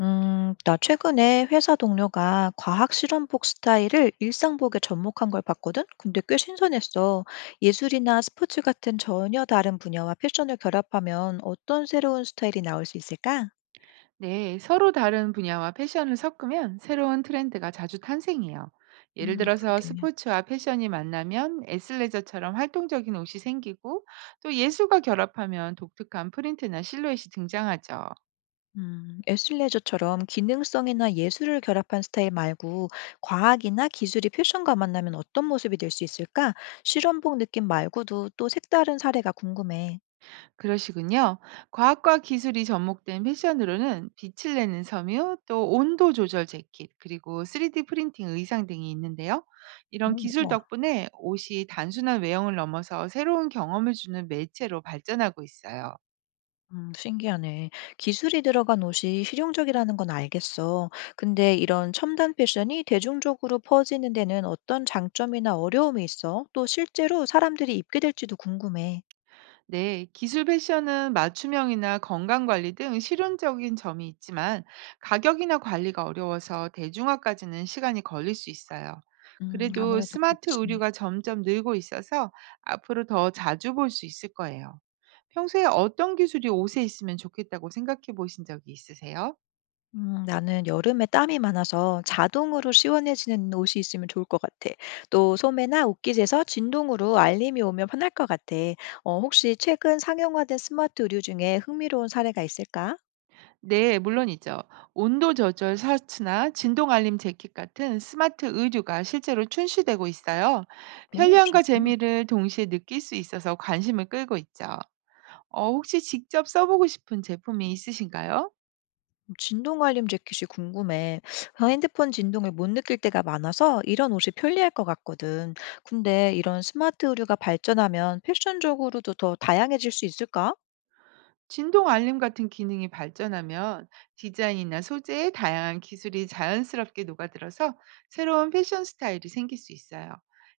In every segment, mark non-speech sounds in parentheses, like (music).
나 최근에 회사 동료가 과학 실험복 스타일을 일상복에 접목한 걸 봤거든? 근데 꽤 신선했어. 예술이나 스포츠 같은 전혀 다른 분야와 패션을 결합하면 어떤 새로운 스타일이 나올 수 있을까? 네, 서로 다른 분야와 패션을 섞으면 새로운 트렌드가 자주 탄생해요. 예를 들어서 그러게. 스포츠와 패션이 만나면 애슬레저처럼 활동적인 옷이 생기고, 또 예술과 결합하면 독특한 프린트나 실루엣이 등장하죠. 애슬레저처럼 기능성이나 예술을 결합한 스타일 말고 과학이나 기술이 패션과 만나면 어떤 모습이 될 수 있을까? 실험복 느낌 말고도 또 색다른 사례가 궁금해. 그러시군요. 과학과 기술이 접목된 패션으로는 빛을 내는 섬유, 또 온도 조절 재킷, 그리고 3D 프린팅 의상 등이 있는데요. 어, 이런 기술 뭐 덕분에 옷이 단순한 외형을 넘어서 새로운 경험을 주는 매체로 발전하고 있어요. 신기하네. 기술이 들어간 옷이 실용적이라는 건 알겠어. 근데 이런 첨단 패션이 대중적으로 퍼지는 데는 어떤 장점이나 어려움이 있어? 또 실제로 사람들이 입게 될지도 궁금해. 네, 기술 패션은 맞춤형이나 건강관리 등 실용적인 점이 있지만, 가격이나 관리가 어려워서 대중화까지는 시간이 걸릴 수 있어요. 그래도 아무래도 스마트 그렇지. 의류가 점점 늘고 있어서 앞으로 더 자주 볼 수 있을 거예요. 평소에 어떤 기술이 옷에 있으면 좋겠다고 생각해 보신 적이 있으세요? 나는 여름에 땀이 많아서 자동으로 시원해지는 옷이 있으면 좋을 것 같아. 또 소매나 옷깃에서 진동으로 알림이 오면 편할 것 같아. 어, 혹시 최근 상용화된 스마트 의류 중에 흥미로운 사례가 있을까? 네, 물론이죠. 온도 조절 셔츠나 진동 알림 재킷 같은 스마트 의류가 실제로 출시되고 있어요. 오, 편리함과 진짜? 재미를 동시에 느낄 수 있어서 관심을 끌고 있죠. 어, 혹시 직접 써보고 싶은 제품이 있으신가요? 진동알림 재킷이 궁금해. 어, 핸드폰 진동을 못 느낄 때가 많아서 이런 옷이 편리할 것 같거든. 근데 이런 스마트 의류가 발전하면 패션적으로도 더 다양해질 수 있을까? 진동 알림 같은 기능이 발전하면 디자인이나 소재의 다양한 기술이 자연스럽게 녹아들어서 새로운 패션 스타일이 생길 수 있어요.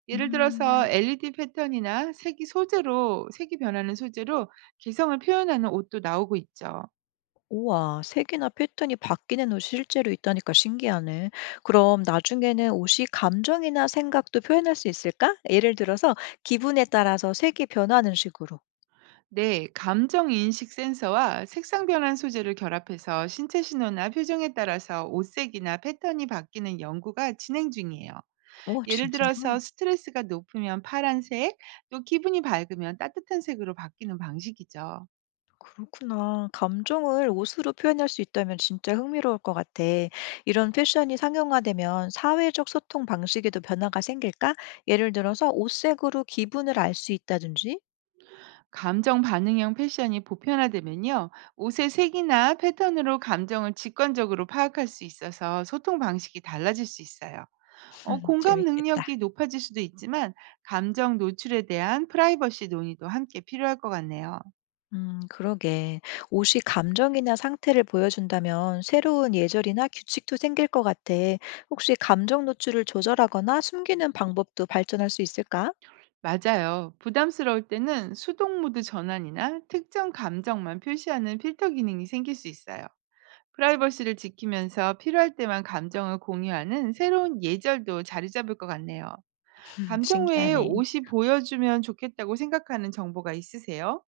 예를 음, 들어서 LED 패턴이나 색이 소재로 색이 변하는 소재로 개성을 표현하는 옷도 나오고 있죠. 우와, 색이나 패턴이 바뀌는 옷이 실제로 있다니까 신기하네. 그럼 나중에는 옷이 감정이나 생각도 표현할 수 있을까? 예를 들어서 기분에 따라서 색이 변하는 식으로. 네, 감정 인식 센서와 색상 변환 소재를 결합해서 신체 신호나 표정에 따라서 옷색이나 패턴이 바뀌는 연구가 진행 중이에요. 오, 예를 들어서 진짜로? 스트레스가 높으면 파란색, 또 기분이 밝으면 따뜻한 색으로 바뀌는 방식이죠. 그렇구나. 감정을 옷으로 표현할 수 있다면 진짜 흥미로울 것 같아. 이런 패션이 상용화되면 사회적 소통 방식에도 변화가 생길까? 예를 들어서 옷색으로 기분을 알 수 있다든지? 감정 반응형 패션이 보편화되면요. 옷의 색이나 패턴으로 감정을 직관적으로 파악할 수 있어서 소통 방식이 달라질 수 있어요. 어, (laughs) 공감 재밌겠다. 능력이 높아질 수도 있지만 감정 노출에 대한 프라이버시 논의도 함께 필요할 것 같네요. 그러게. 옷이 감정이나 상태를 보여준다면 새로운 예절이나 규칙도 생길 것 같아. 혹시 감정 노출을 조절하거나 숨기는 방법도 발전할 수 있을까? 맞아요. 부담스러울 때는 수동 모드 전환이나 특정 감정만 표시하는 필터 기능이 생길 수 있어요. 프라이버시를 지키면서 필요할 때만 감정을 공유하는 새로운 예절도 자리 잡을 것 같네요. (laughs) 감정 외에 신기하네. 옷이 보여주면 좋겠다고 생각하는 정보가 있으세요?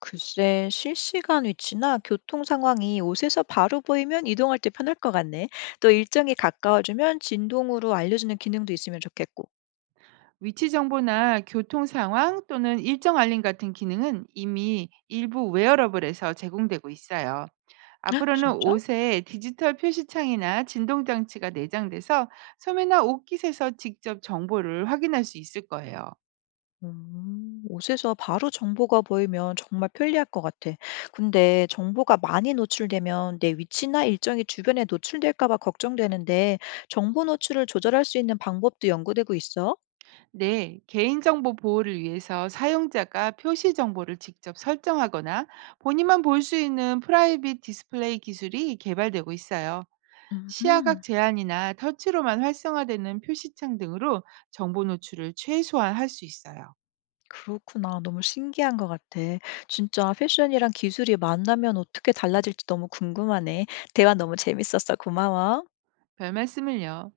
글쎄, 실시간 위치나 교통 상황이 옷에서 바로 보이면 이동할 때 편할 것 같네. 또 일정이 가까워지면 진동으로 알려주는 기능도 있으면 좋겠고. 위치 정보나 교통 상황 또는 일정 알림 같은 기능은 이미 일부 웨어러블에서 제공되고 있어요. 헉, 앞으로는 진짜? 옷에 디지털 표시창이나 진동 장치가 내장돼서 소매나 옷깃에서 직접 정보를 확인할 수 있을 거예요. 옷에서 바로 정보가 보이면 정말 편리할 것 같아. 근데 정보가 많이 노출되면 내 위치나 일정이 주변에 노출될까 봐 걱정되는데 정보 노출을 조절할 수 있는 방법도 연구되고 있어? 네, 개인정보 보호를 위해서 사용자가 표시 정보를 직접 설정하거나 본인만 볼 수 있는 프라이빗 디스플레이 기술이 개발되고 있어요. 시야각 음. 제한이나 터치로만 활성화되는 표시창 등으로 정보 노출을 최소화할 수 있어요. 그렇구나. 너무 신기한 것 같아. 진짜 패션이랑 기술이 만나면 어떻게 달라질지 너무 궁금하네. 대화 너무 재밌었어. 고마워. 별 말씀을요.